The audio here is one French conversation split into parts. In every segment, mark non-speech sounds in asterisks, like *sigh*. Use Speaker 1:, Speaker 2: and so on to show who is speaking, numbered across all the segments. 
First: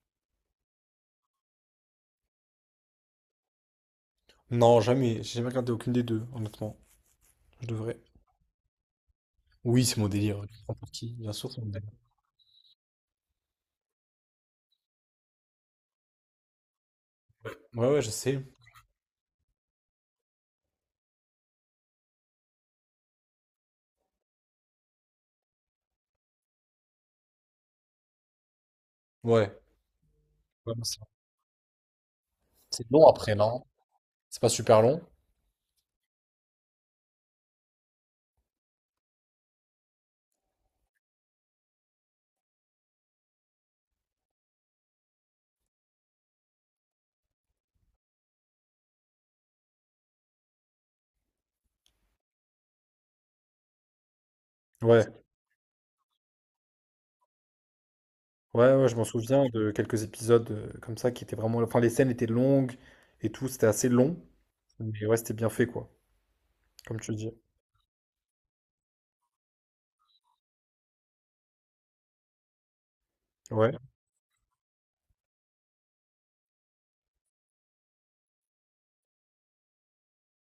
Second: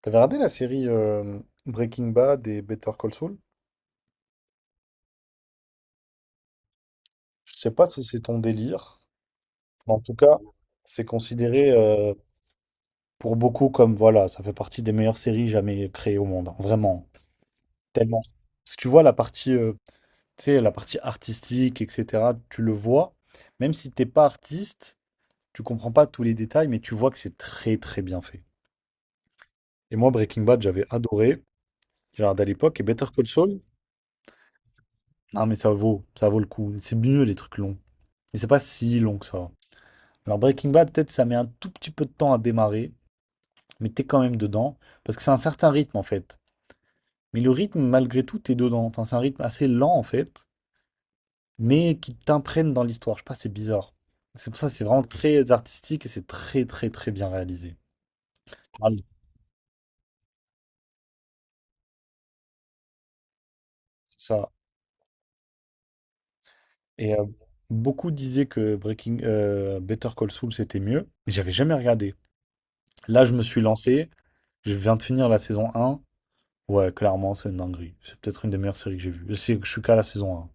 Speaker 1: T'avais regardé la série Breaking Bad et Better Call Saul?
Speaker 2: Non, jamais. J'ai jamais regardé aucune des deux, honnêtement.
Speaker 1: Je
Speaker 2: Je
Speaker 1: sais pas
Speaker 2: devrais.
Speaker 1: si c'est ton délire.
Speaker 2: Oui, c'est
Speaker 1: En
Speaker 2: mon
Speaker 1: tout cas,
Speaker 2: délire. En
Speaker 1: c'est
Speaker 2: partie. Bien sûr, c'est mon
Speaker 1: considéré
Speaker 2: délire.
Speaker 1: pour beaucoup comme voilà, ça fait partie des meilleures séries jamais créées au monde, hein. Vraiment,
Speaker 2: Ouais, ouais, je
Speaker 1: tellement.
Speaker 2: sais.
Speaker 1: Parce que tu vois la partie, tu sais, la partie artistique, etc. Tu le vois, même si t'es pas artiste, tu comprends pas tous les détails, mais tu vois que c'est très très bien fait.
Speaker 2: Ouais.
Speaker 1: Et moi, Breaking Bad, j'avais
Speaker 2: Vraiment ça.
Speaker 1: adoré. J'ai regardé à
Speaker 2: C'est
Speaker 1: l'époque et
Speaker 2: c'est long
Speaker 1: Better Call
Speaker 2: après,
Speaker 1: Saul.
Speaker 2: non? C'est pas super long?
Speaker 1: Non, mais ça vaut le coup. C'est mieux les trucs longs. Et c'est pas si long que ça. Alors Breaking Bad, peut-être ça met un tout petit peu de temps à démarrer, mais t'es quand même dedans, parce que c'est un certain rythme en fait. Mais le rythme, malgré tout, t'es dedans. Enfin, c'est un rythme assez lent en fait, mais qui t'imprègne dans l'histoire. Je sais pas, c'est bizarre. C'est pour ça, c'est vraiment
Speaker 2: Ouais.
Speaker 1: très artistique et c'est très très très bien réalisé.
Speaker 2: Ouais, ouais, je
Speaker 1: Allez,
Speaker 2: m'en souviens de quelques épisodes comme ça qui étaient vraiment. Enfin, les scènes étaient longues et tout. C'était assez long.
Speaker 1: c'est ça.
Speaker 2: Mais ouais, c'était bien fait, quoi. Comme
Speaker 1: Et
Speaker 2: tu dis.
Speaker 1: beaucoup disaient que Breaking Better Call Saul c'était mieux, mais j'avais jamais regardé. Là, je me suis
Speaker 2: Ouais.
Speaker 1: lancé. Je viens de finir la saison un. Ouais, clairement, c'est une dinguerie. C'est peut-être une des meilleures séries que j'ai vues. Je sais que je suis qu'à la saison un.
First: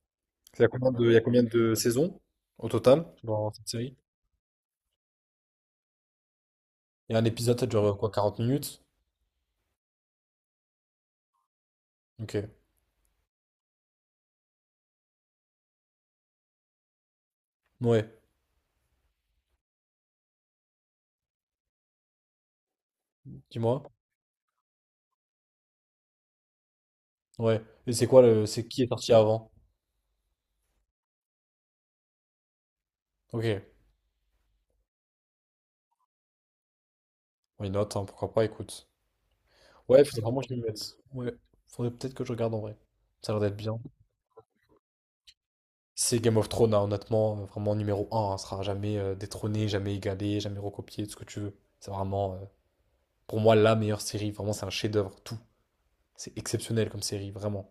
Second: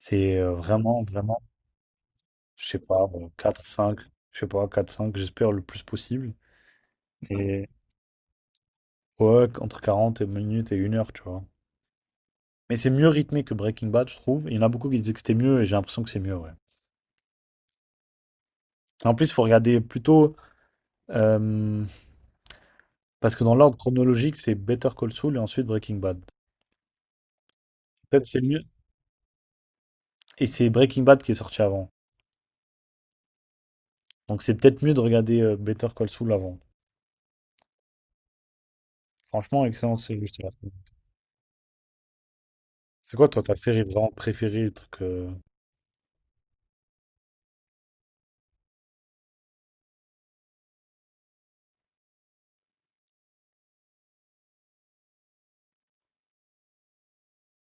Speaker 1: C'est
Speaker 2: Il y a combien
Speaker 1: vraiment,
Speaker 2: de, il y a
Speaker 1: vraiment,
Speaker 2: combien de saisons
Speaker 1: je
Speaker 2: au
Speaker 1: sais pas,
Speaker 2: total
Speaker 1: bon,
Speaker 2: dans
Speaker 1: 4
Speaker 2: cette série?
Speaker 1: 5 je sais pas, 4 5 j'espère le plus possible.
Speaker 2: Et un épisode, ça
Speaker 1: Et
Speaker 2: dure quoi, 40 minutes?
Speaker 1: ouais, entre 40 et minutes et une heure, tu vois.
Speaker 2: Ok.
Speaker 1: Mais c'est mieux rythmé que Breaking Bad, je trouve. Il y en a beaucoup qui disaient que c'était mieux et j'ai l'impression que c'est mieux, ouais.
Speaker 2: Ouais.
Speaker 1: En plus, il faut regarder plutôt, euh, parce que dans l'ordre
Speaker 2: Dis-moi.
Speaker 1: chronologique, c'est Better Call Saul et ensuite Breaking Bad.
Speaker 2: Ouais. Et c'est quoi
Speaker 1: Peut-être c'est
Speaker 2: le.
Speaker 1: mieux.
Speaker 2: C'est qui est parti avant?
Speaker 1: Et c'est Breaking Bad qui est sorti avant.
Speaker 2: Ok.
Speaker 1: Donc c'est peut-être mieux de regarder Better Call Saul avant.
Speaker 2: Oui, note, hein, pourquoi pas, écoute.
Speaker 1: Franchement, excellent
Speaker 2: Ouais, faudrait
Speaker 1: série, je
Speaker 2: vraiment
Speaker 1: te
Speaker 2: que
Speaker 1: la
Speaker 2: je m'y
Speaker 1: recommande.
Speaker 2: mette. Ouais, faudrait peut-être que je regarde en vrai.
Speaker 1: C'est quoi,
Speaker 2: Ça a l'air
Speaker 1: toi, ta
Speaker 2: d'être bien.
Speaker 1: série vraiment préférée, le truc?
Speaker 2: C'est Game of Thrones, hein, honnêtement, vraiment numéro un, hein. Ça sera jamais détrôné, jamais égalé, jamais recopié, tout ce que tu veux. C'est vraiment, pour moi, la meilleure série. Vraiment, c'est un chef-d'œuvre, tout. C'est exceptionnel comme série, vraiment.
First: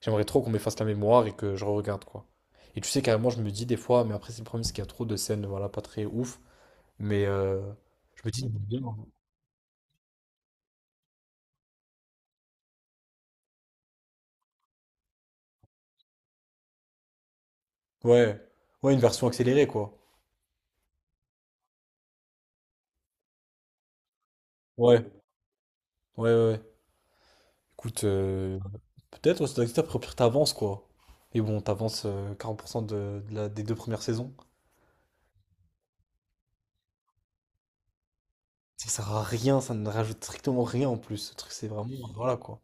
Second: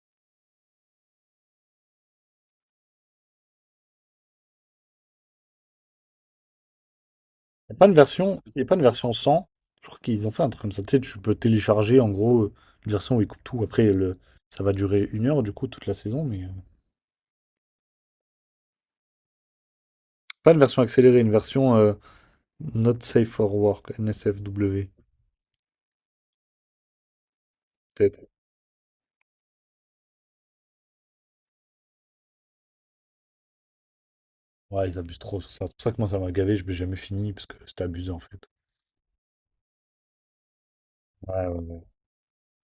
Speaker 2: J'aimerais trop qu'on m'efface la mémoire et que je re-regarde, quoi. Et tu sais, carrément, je me dis des fois, mais après, c'est le problème, c'est qu'il y a trop de scènes, voilà, pas très ouf. Mais
Speaker 1: Il n'y a pas une
Speaker 2: je me
Speaker 1: version,
Speaker 2: dis,
Speaker 1: y a pas une version sans. Je crois qu'ils ont fait un truc comme ça. Tu sais, tu peux télécharger en gros une version où ils coupent tout. Après, le, ça va durer une heure du coup toute la saison, mais
Speaker 2: ouais, ouais, une version accélérée, quoi.
Speaker 1: pas une version accélérée, une version Not Safe for Work, NSFW,
Speaker 2: Ouais, ouais, ouais, ouais. Écoute,
Speaker 1: peut-être.
Speaker 2: peut-être ouais, ça doit exister, après, au pire, t'avances, quoi. Mais bon, t'avances 40% des deux premières saisons.
Speaker 1: Ouais, ils abusent trop sur ça. C'est pour ça que moi ça m'a gavé, je n'ai jamais fini parce que c'était abusé en fait.
Speaker 2: Ça sert à rien, ça ne rajoute strictement rien en plus. Ce
Speaker 1: Ouais,
Speaker 2: truc,
Speaker 1: ouais,
Speaker 2: c'est
Speaker 1: ouais.
Speaker 2: vraiment. Voilà, quoi.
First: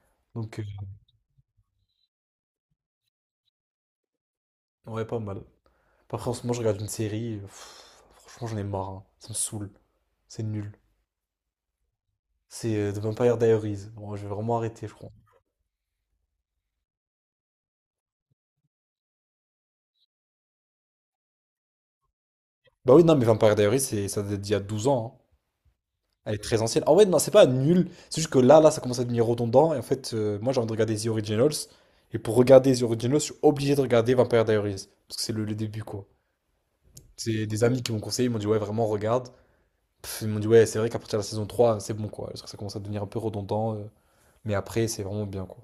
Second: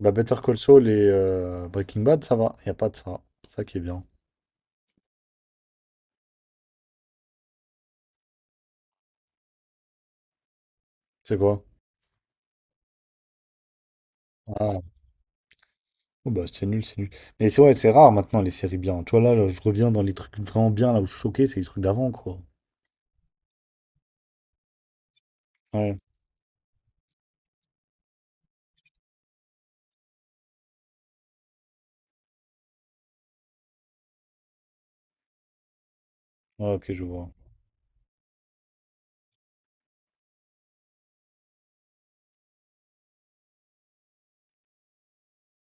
Speaker 1: Bah Better Call
Speaker 2: Donc,
Speaker 1: Saul et Breaking Bad, ça va, il n'y a pas de ça. C'est ça qui est bien.
Speaker 2: ouais, pas mal. Après, en ce moment, je regarde une série. Franchement, j'en ai marre, hein. Ça me saoule. C'est nul.
Speaker 1: C'est quoi?
Speaker 2: C'est The Vampire Diaries. Bon, je vais vraiment
Speaker 1: Ah,
Speaker 2: arrêter, je crois.
Speaker 1: oh bah, c'est nul, c'est nul. Mais c'est ouais, c'est rare maintenant les séries bien. Tu vois, là, je reviens dans les trucs vraiment bien, là où je suis choqué, c'est les trucs d'avant, quoi.
Speaker 2: Bah oui, non, mais Vampire Diaries, ça date d'il y a 12 ans, hein.
Speaker 1: Ouais,
Speaker 2: Elle est très ancienne. En vrai, non, c'est pas nul. C'est juste que là, là, ça commence à devenir redondant. Et en fait, moi, j'ai envie de regarder The Originals. Et pour regarder The Originals, je suis obligé de regarder Vampire Diaries. Parce que c'est le début, quoi.
Speaker 1: ouais, ok, je vois.
Speaker 2: C'est des amis qui m'ont conseillé. Ils m'ont dit, ouais, vraiment, regarde. Ils m'ont dit, ouais, c'est vrai qu'à partir de la saison 3, c'est bon, quoi. Parce que ça commence à devenir un peu redondant. Mais après, c'est vraiment bien, quoi.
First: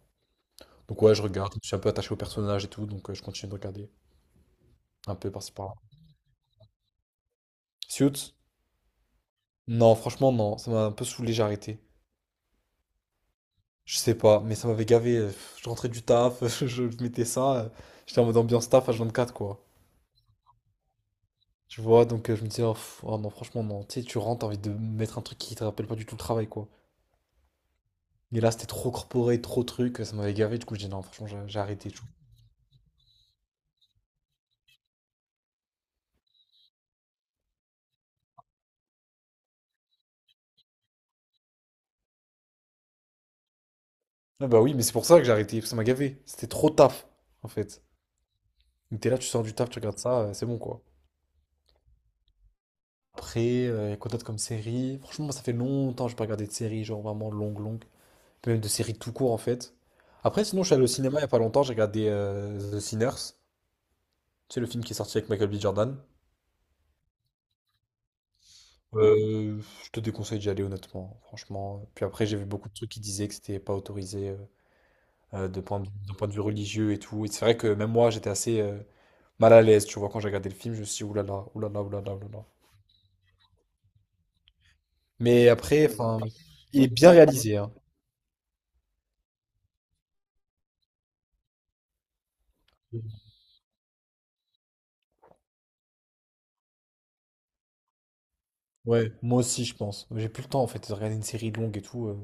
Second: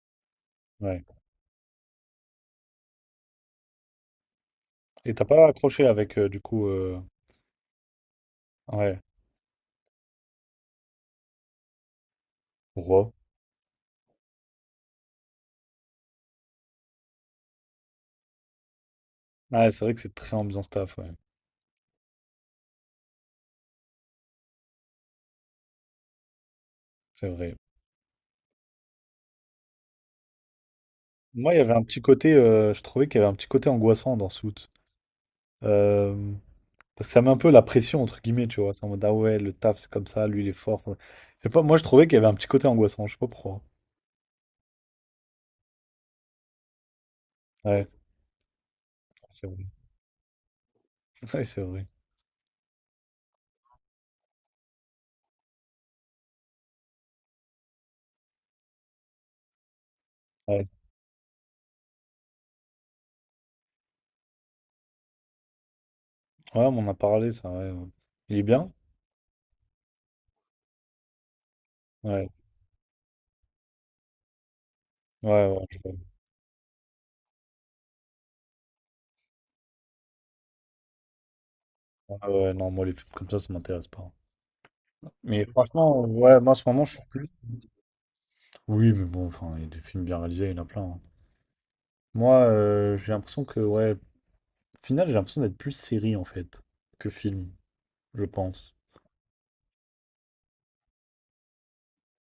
Speaker 2: Donc,
Speaker 1: Ouais.
Speaker 2: ouais, je regarde. Je suis un peu attaché au personnage et tout. Donc, je continue de regarder.
Speaker 1: Et
Speaker 2: Un
Speaker 1: t'as
Speaker 2: peu
Speaker 1: pas
Speaker 2: par-ci par-là.
Speaker 1: accroché avec, du coup,
Speaker 2: Suits?
Speaker 1: ouais.
Speaker 2: Non, franchement, non. Ça m'a un peu saoulé, j'ai arrêté.
Speaker 1: Pourquoi?
Speaker 2: Je sais pas, mais ça m'avait gavé. Je rentrais du taf, *laughs* je mettais ça. J'étais en mode ambiance taf H24, quoi.
Speaker 1: Ouais, c'est vrai que c'est très ambiance taf, ouais.
Speaker 2: Tu vois, donc je me disais, oh, oh non, franchement, non. Tu sais, tu rentres, t'as envie de mettre un truc qui te rappelle pas du tout le travail, quoi.
Speaker 1: C'est vrai.
Speaker 2: Mais là, c'était trop corporé, trop truc, ça m'avait gavé. Du coup, je dis, non, franchement, j'ai
Speaker 1: Moi, il
Speaker 2: j'ai
Speaker 1: y avait un
Speaker 2: arrêté, tu
Speaker 1: petit
Speaker 2: vois.
Speaker 1: côté, je trouvais qu'il y avait un petit côté angoissant dans Suits. Euh, parce que ça met un peu la pression, entre guillemets, tu vois. C'est en mode, ah ouais, le taf, c'est comme ça, lui, il est fort. Enfin, je sais pas, moi, je trouvais qu'il y avait un petit côté angoissant, je sais pas pourquoi.
Speaker 2: Ah bah oui, mais c'est pour ça que j'ai arrêté, parce que ça m'a gavé. C'était trop taf, en fait.
Speaker 1: Ouais,
Speaker 2: Donc t'es là, tu sors
Speaker 1: c'est
Speaker 2: du
Speaker 1: vrai.
Speaker 2: taf, tu regardes ça, c'est bon, quoi.
Speaker 1: *laughs* Ouais, c'est vrai.
Speaker 2: Après, il y a quoi d'autre comme série? Franchement, moi, ça fait longtemps que j'ai pas regardé de série, genre vraiment longue, longue. Puis même de séries tout court en fait. Après, sinon, je suis allé au cinéma il n'y a pas longtemps, j'ai regardé The Sinners. C'est le film qui est sorti avec Michael B. Jordan.
Speaker 1: Ouais, on en a parlé, ça, ouais, ouais. Il est bien?
Speaker 2: Je te déconseille d'y aller honnêtement, franchement. Puis après,
Speaker 1: Ouais.
Speaker 2: j'ai vu beaucoup de trucs qui disaient que c'était pas autorisé
Speaker 1: Ouais,
Speaker 2: de
Speaker 1: ouais, je
Speaker 2: d'un point de vue religieux et tout. Et c'est vrai que même moi, j'étais assez mal à l'aise, tu vois, quand j'ai regardé le film, je me suis dit oulala, oulala, oulala,
Speaker 1: ouais,
Speaker 2: oulala.
Speaker 1: ouais, non, moi, les films comme ça m'intéresse pas. Mais
Speaker 2: Mais après,
Speaker 1: franchement,
Speaker 2: enfin,
Speaker 1: ouais, moi, en ce
Speaker 2: il
Speaker 1: moment,
Speaker 2: est
Speaker 1: je suis
Speaker 2: bien
Speaker 1: plus.
Speaker 2: réalisé, hein.
Speaker 1: Oui, mais bon, enfin, il y a des films bien réalisés, il y en a plein, hein. Moi, j'ai l'impression que, ouais, au final, j'ai l'impression d'être plus série, en fait, que film, je pense.
Speaker 2: Ouais, moi aussi, je pense. J'ai plus le temps en fait de regarder une série longue et tout.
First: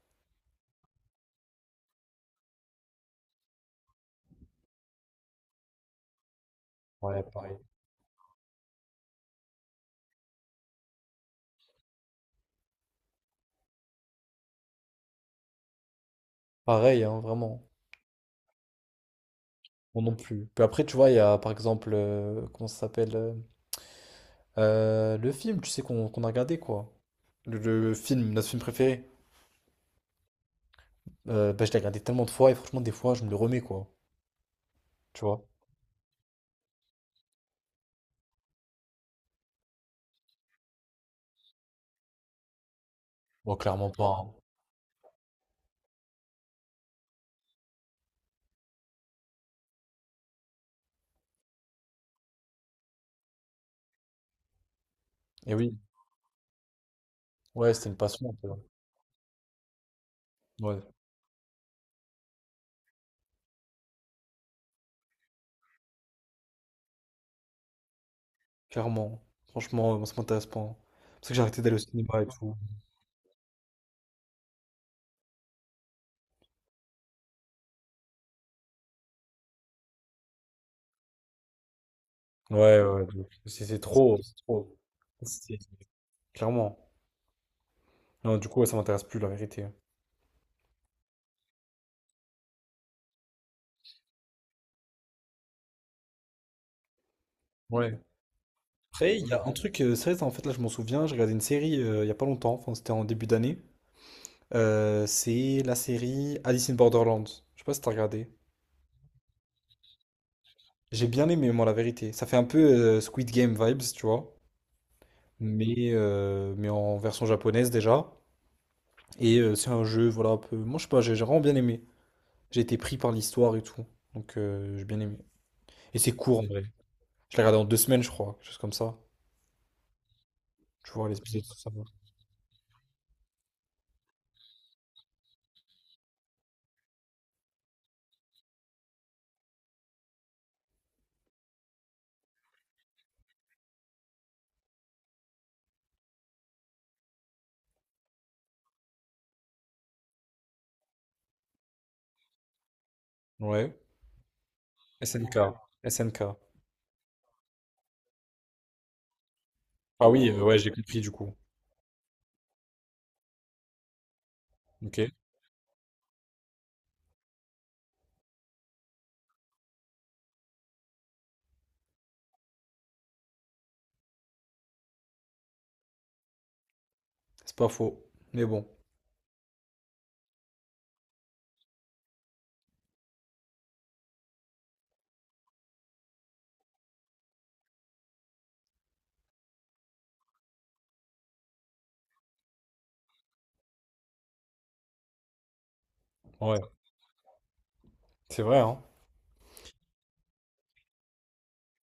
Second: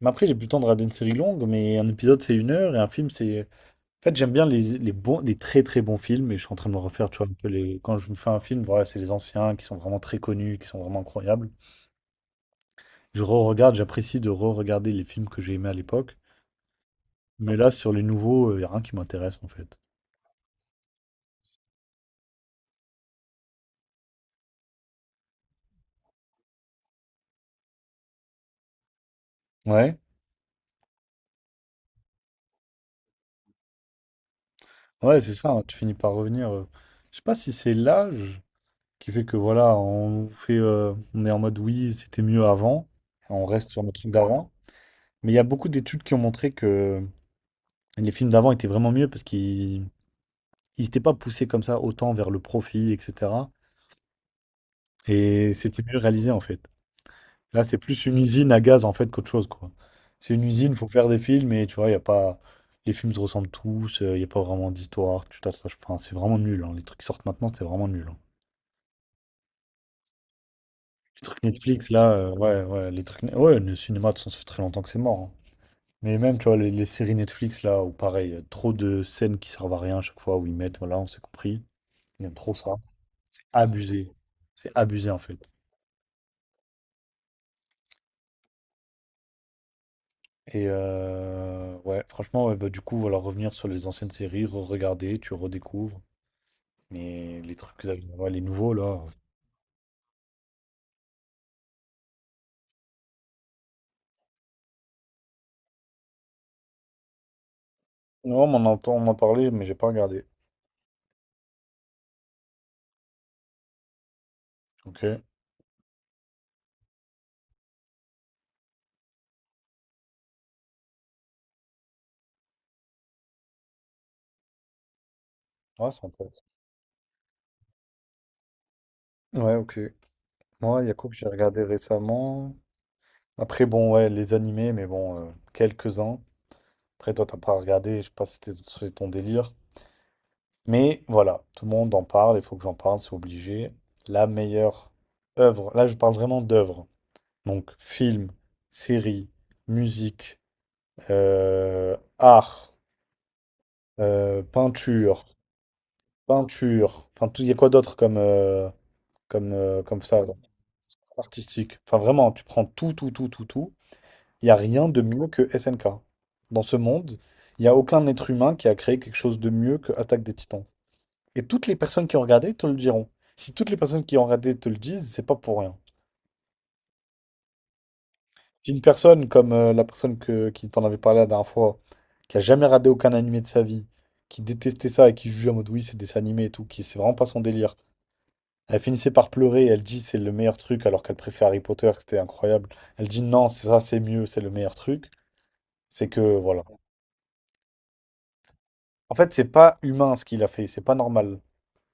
Speaker 1: Mais après, j'ai plus le temps de regarder une série longue, mais un épisode, c'est une heure, et un film, c'est. En fait, j'aime bien les bons, les très très bons films, et je suis en train de me refaire, tu
Speaker 2: Ouais,
Speaker 1: vois, un peu
Speaker 2: pareil.
Speaker 1: les. Quand je me fais un film, voilà, c'est les anciens qui sont vraiment très connus, qui sont vraiment incroyables. Je re-regarde, j'apprécie de re-regarder les films que j'ai aimés à l'époque.
Speaker 2: Pareil, hein,
Speaker 1: Mais
Speaker 2: vraiment.
Speaker 1: là, sur les nouveaux, il n'y a rien qui m'intéresse en fait.
Speaker 2: Moi non plus. Puis après, tu vois, il y a par exemple, comment ça s'appelle le film, tu sais, qu'on a regardé, quoi. Le film, notre film préféré.
Speaker 1: Ouais,
Speaker 2: Bah, je l'ai regardé tellement de fois et franchement, des fois, je me le remets, quoi.
Speaker 1: ouais,
Speaker 2: Tu
Speaker 1: c'est
Speaker 2: vois?
Speaker 1: ça, hein, tu finis par revenir. Je sais pas si c'est l'âge qui fait que voilà, on fait, on est en mode oui, c'était mieux avant, on
Speaker 2: Bon,
Speaker 1: reste sur
Speaker 2: clairement
Speaker 1: notre truc
Speaker 2: pas, hein.
Speaker 1: d'avant. Mais il y a beaucoup d'études qui ont montré que les films d'avant étaient vraiment mieux parce qu'ils ils s'étaient pas poussés comme ça autant vers le profit, etc. Et
Speaker 2: Eh oui,
Speaker 1: c'était mieux réalisé en fait. Là,
Speaker 2: ouais,
Speaker 1: c'est
Speaker 2: c'était une
Speaker 1: plus une
Speaker 2: passion, un peu.
Speaker 1: usine à gaz en fait qu'autre chose, quoi. C'est une usine,
Speaker 2: Ouais,
Speaker 1: faut faire des films et tu vois, il y a pas. Les films se ressemblent tous, il n'y a pas vraiment d'histoire, tu t'attaches. Enfin, c'est vraiment nul, hein. Les trucs qui sortent maintenant, c'est vraiment nul, hein.
Speaker 2: clairement. Franchement, moi, ça m'intéresse pas, hein. C'est
Speaker 1: Les
Speaker 2: pour ça que
Speaker 1: trucs
Speaker 2: j'ai arrêté d'aller au
Speaker 1: Netflix, là,
Speaker 2: cinéma et tout.
Speaker 1: ouais, ouais, les trucs. Ouais, le cinéma, de toute façon, ça fait très longtemps que c'est mort, hein. Mais même, tu vois, les séries Netflix, là, où pareil, trop de scènes qui servent à rien à chaque fois où ils mettent, voilà, on s'est compris. Ils aiment trop ça.
Speaker 2: Ouais, ouais, de ouf. C'est
Speaker 1: Abusé.
Speaker 2: trop, c'est
Speaker 1: C'est
Speaker 2: trop.
Speaker 1: abusé, en fait.
Speaker 2: C'est- Clairement. Non, du coup, ouais, ça m'intéresse plus, la vérité.
Speaker 1: Et ouais, franchement, ouais, bah, du coup, voilà, revenir sur les anciennes séries, re-regarder, tu redécouvres. Mais les trucs, que vous
Speaker 2: Ouais.
Speaker 1: t'avais- ouais, les nouveaux là.
Speaker 2: Après, il y a un truc, c'est vrai, en fait, là, je m'en souviens, j'ai regardé une série il y a pas longtemps, enfin, c'était en début d'année. C'est la série Alice in Borderland. Je sais pas si t'as regardé.
Speaker 1: Non, mais on entend, on en parlait, mais j'ai pas regardé.
Speaker 2: J'ai bien aimé, moi, la vérité. Ça fait un peu Squid Game vibes, tu vois,
Speaker 1: Ok. Ouais,
Speaker 2: mais en version japonaise déjà. Et c'est un jeu, voilà, un peu. Moi, je sais pas, j'ai vraiment bien aimé. J'ai été pris par l'histoire et tout, donc j'ai bien aimé. Et
Speaker 1: c'est
Speaker 2: c'est court,
Speaker 1: intéressant.
Speaker 2: en vrai. Je l'ai regardé en 2 semaines, je crois, quelque chose comme ça.
Speaker 1: Ouais, ok. Moi,
Speaker 2: Tu vois,
Speaker 1: Yacoub,
Speaker 2: les
Speaker 1: j'ai
Speaker 2: épisodes,
Speaker 1: regardé
Speaker 2: ça va.
Speaker 1: récemment. Après, bon, ouais, les animés, mais bon, quelques-uns. Après, toi, t'as pas regardé, je sais pas si c'était c'est ton délire. Mais voilà, tout le monde en parle, il faut que j'en parle, c'est obligé. La meilleure œuvre, là, je parle vraiment d'œuvre. Donc, film, série, musique, art,
Speaker 2: Ouais.
Speaker 1: peinture.
Speaker 2: SNK. SNK.
Speaker 1: Peinture. Enfin, tout- il y a quoi d'autre comme, comme, comme
Speaker 2: Ah
Speaker 1: ça,
Speaker 2: oui,
Speaker 1: là,
Speaker 2: ouais, j'ai compris du coup.
Speaker 1: artistique? Enfin, vraiment, tu prends tout, tout, tout, tout, tout. Il n'y a rien
Speaker 2: Ok,
Speaker 1: de mieux que SNK. Dans ce monde, il n'y a aucun être humain qui a créé quelque chose de mieux que Attaque des Titans. Et toutes les personnes qui ont regardé te le diront. Si toutes les personnes qui ont regardé te le disent, c'est pas pour rien.
Speaker 2: c'est pas faux. Mais bon,
Speaker 1: Si une personne comme la personne que, qui t'en avait parlé la dernière fois, qui a jamais regardé aucun animé de sa vie, qui détestait ça et qui jugeait en mode oui, c'est des animés et tout, qui c'est vraiment pas son délire, elle finissait par pleurer, elle dit c'est le meilleur truc alors qu'elle préfère Harry Potter, que c'était incroyable. Elle dit non, c'est ça, c'est mieux, c'est le meilleur truc. C'est que
Speaker 2: ouais,
Speaker 1: voilà.
Speaker 2: c'est vrai, hein.
Speaker 1: En fait, c'est pas humain ce qu'il a fait, c'est pas normal.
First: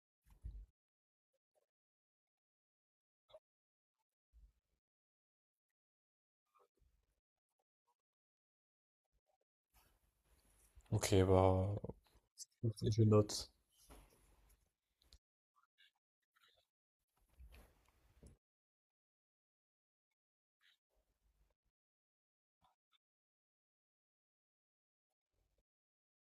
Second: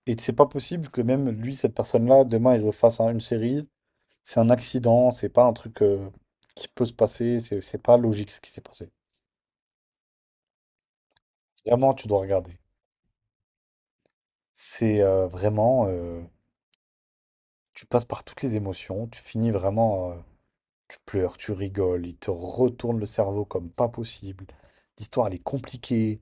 Speaker 1: Et c'est pas possible que même lui, cette personne-là, demain, il refasse un- une série. C'est un accident, c'est pas un truc qui peut se passer, c'est pas logique ce qui s'est passé.
Speaker 2: Ok, bah,
Speaker 1: Vraiment, tu dois regarder.
Speaker 2: ok, je note.
Speaker 1: C'est vraiment, tu passes par toutes les émotions, tu finis vraiment. Tu pleures, tu rigoles, il te retourne le cerveau comme pas possible. L'histoire, elle est compliquée,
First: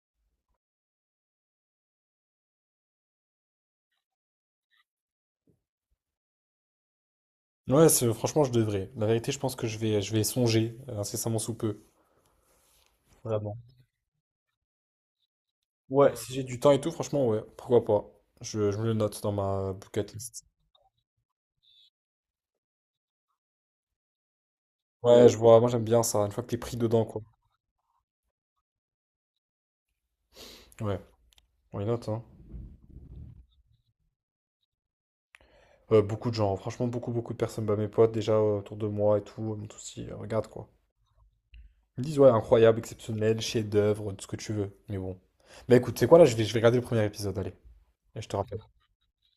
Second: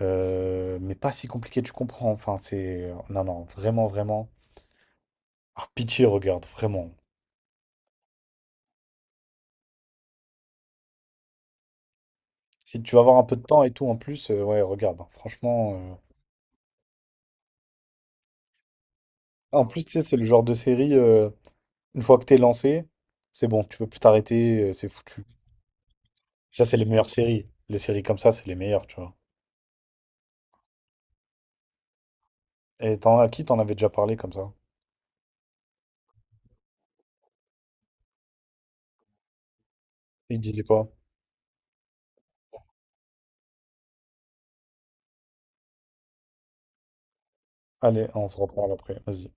Speaker 1: mais pas si compliquée, tu comprends. Enfin, c'est... Non, non, vraiment, vraiment. Ah, pitié, regarde, vraiment.
Speaker 2: Ouais, franchement, je devrais. La vérité, je pense que je vais songer incessamment sous peu.
Speaker 1: Si tu vas avoir un peu de
Speaker 2: Vraiment.
Speaker 1: temps et tout, en plus, ouais, regarde, hein, franchement...
Speaker 2: Ouais, si j'ai du temps et tout, franchement, ouais, pourquoi pas. Je me le note dans
Speaker 1: En
Speaker 2: ma
Speaker 1: plus, tu sais,
Speaker 2: bucket
Speaker 1: c'est le genre
Speaker 2: list.
Speaker 1: de série, une fois que t'es lancé, c'est bon, tu peux plus t'arrêter, c'est foutu.
Speaker 2: Ouais, je vois, moi j'aime bien ça, une fois que t'es
Speaker 1: Ça, c'est
Speaker 2: pris
Speaker 1: les
Speaker 2: dedans,
Speaker 1: meilleures
Speaker 2: quoi.
Speaker 1: séries. Les séries comme ça, c'est les meilleures, tu vois.
Speaker 2: Ouais, on les note, hein.
Speaker 1: Et t'en, à qui t'en avais déjà parlé comme ça?
Speaker 2: Beaucoup de gens, franchement, beaucoup, beaucoup de personnes, bah, mes potes déjà autour de moi et tout, ils m'ont tous dit,
Speaker 1: Il
Speaker 2: regarde
Speaker 1: disait
Speaker 2: quoi.
Speaker 1: quoi?
Speaker 2: Ils me disent, ouais, incroyable, exceptionnel, chef-d'œuvre, tout ce que tu veux. Mais bon. Bah écoute, c'est quoi là, je vais regarder le premier épisode, allez.
Speaker 1: Allez, on
Speaker 2: Je te
Speaker 1: se
Speaker 2: rappelle.
Speaker 1: reparle après, vas-y.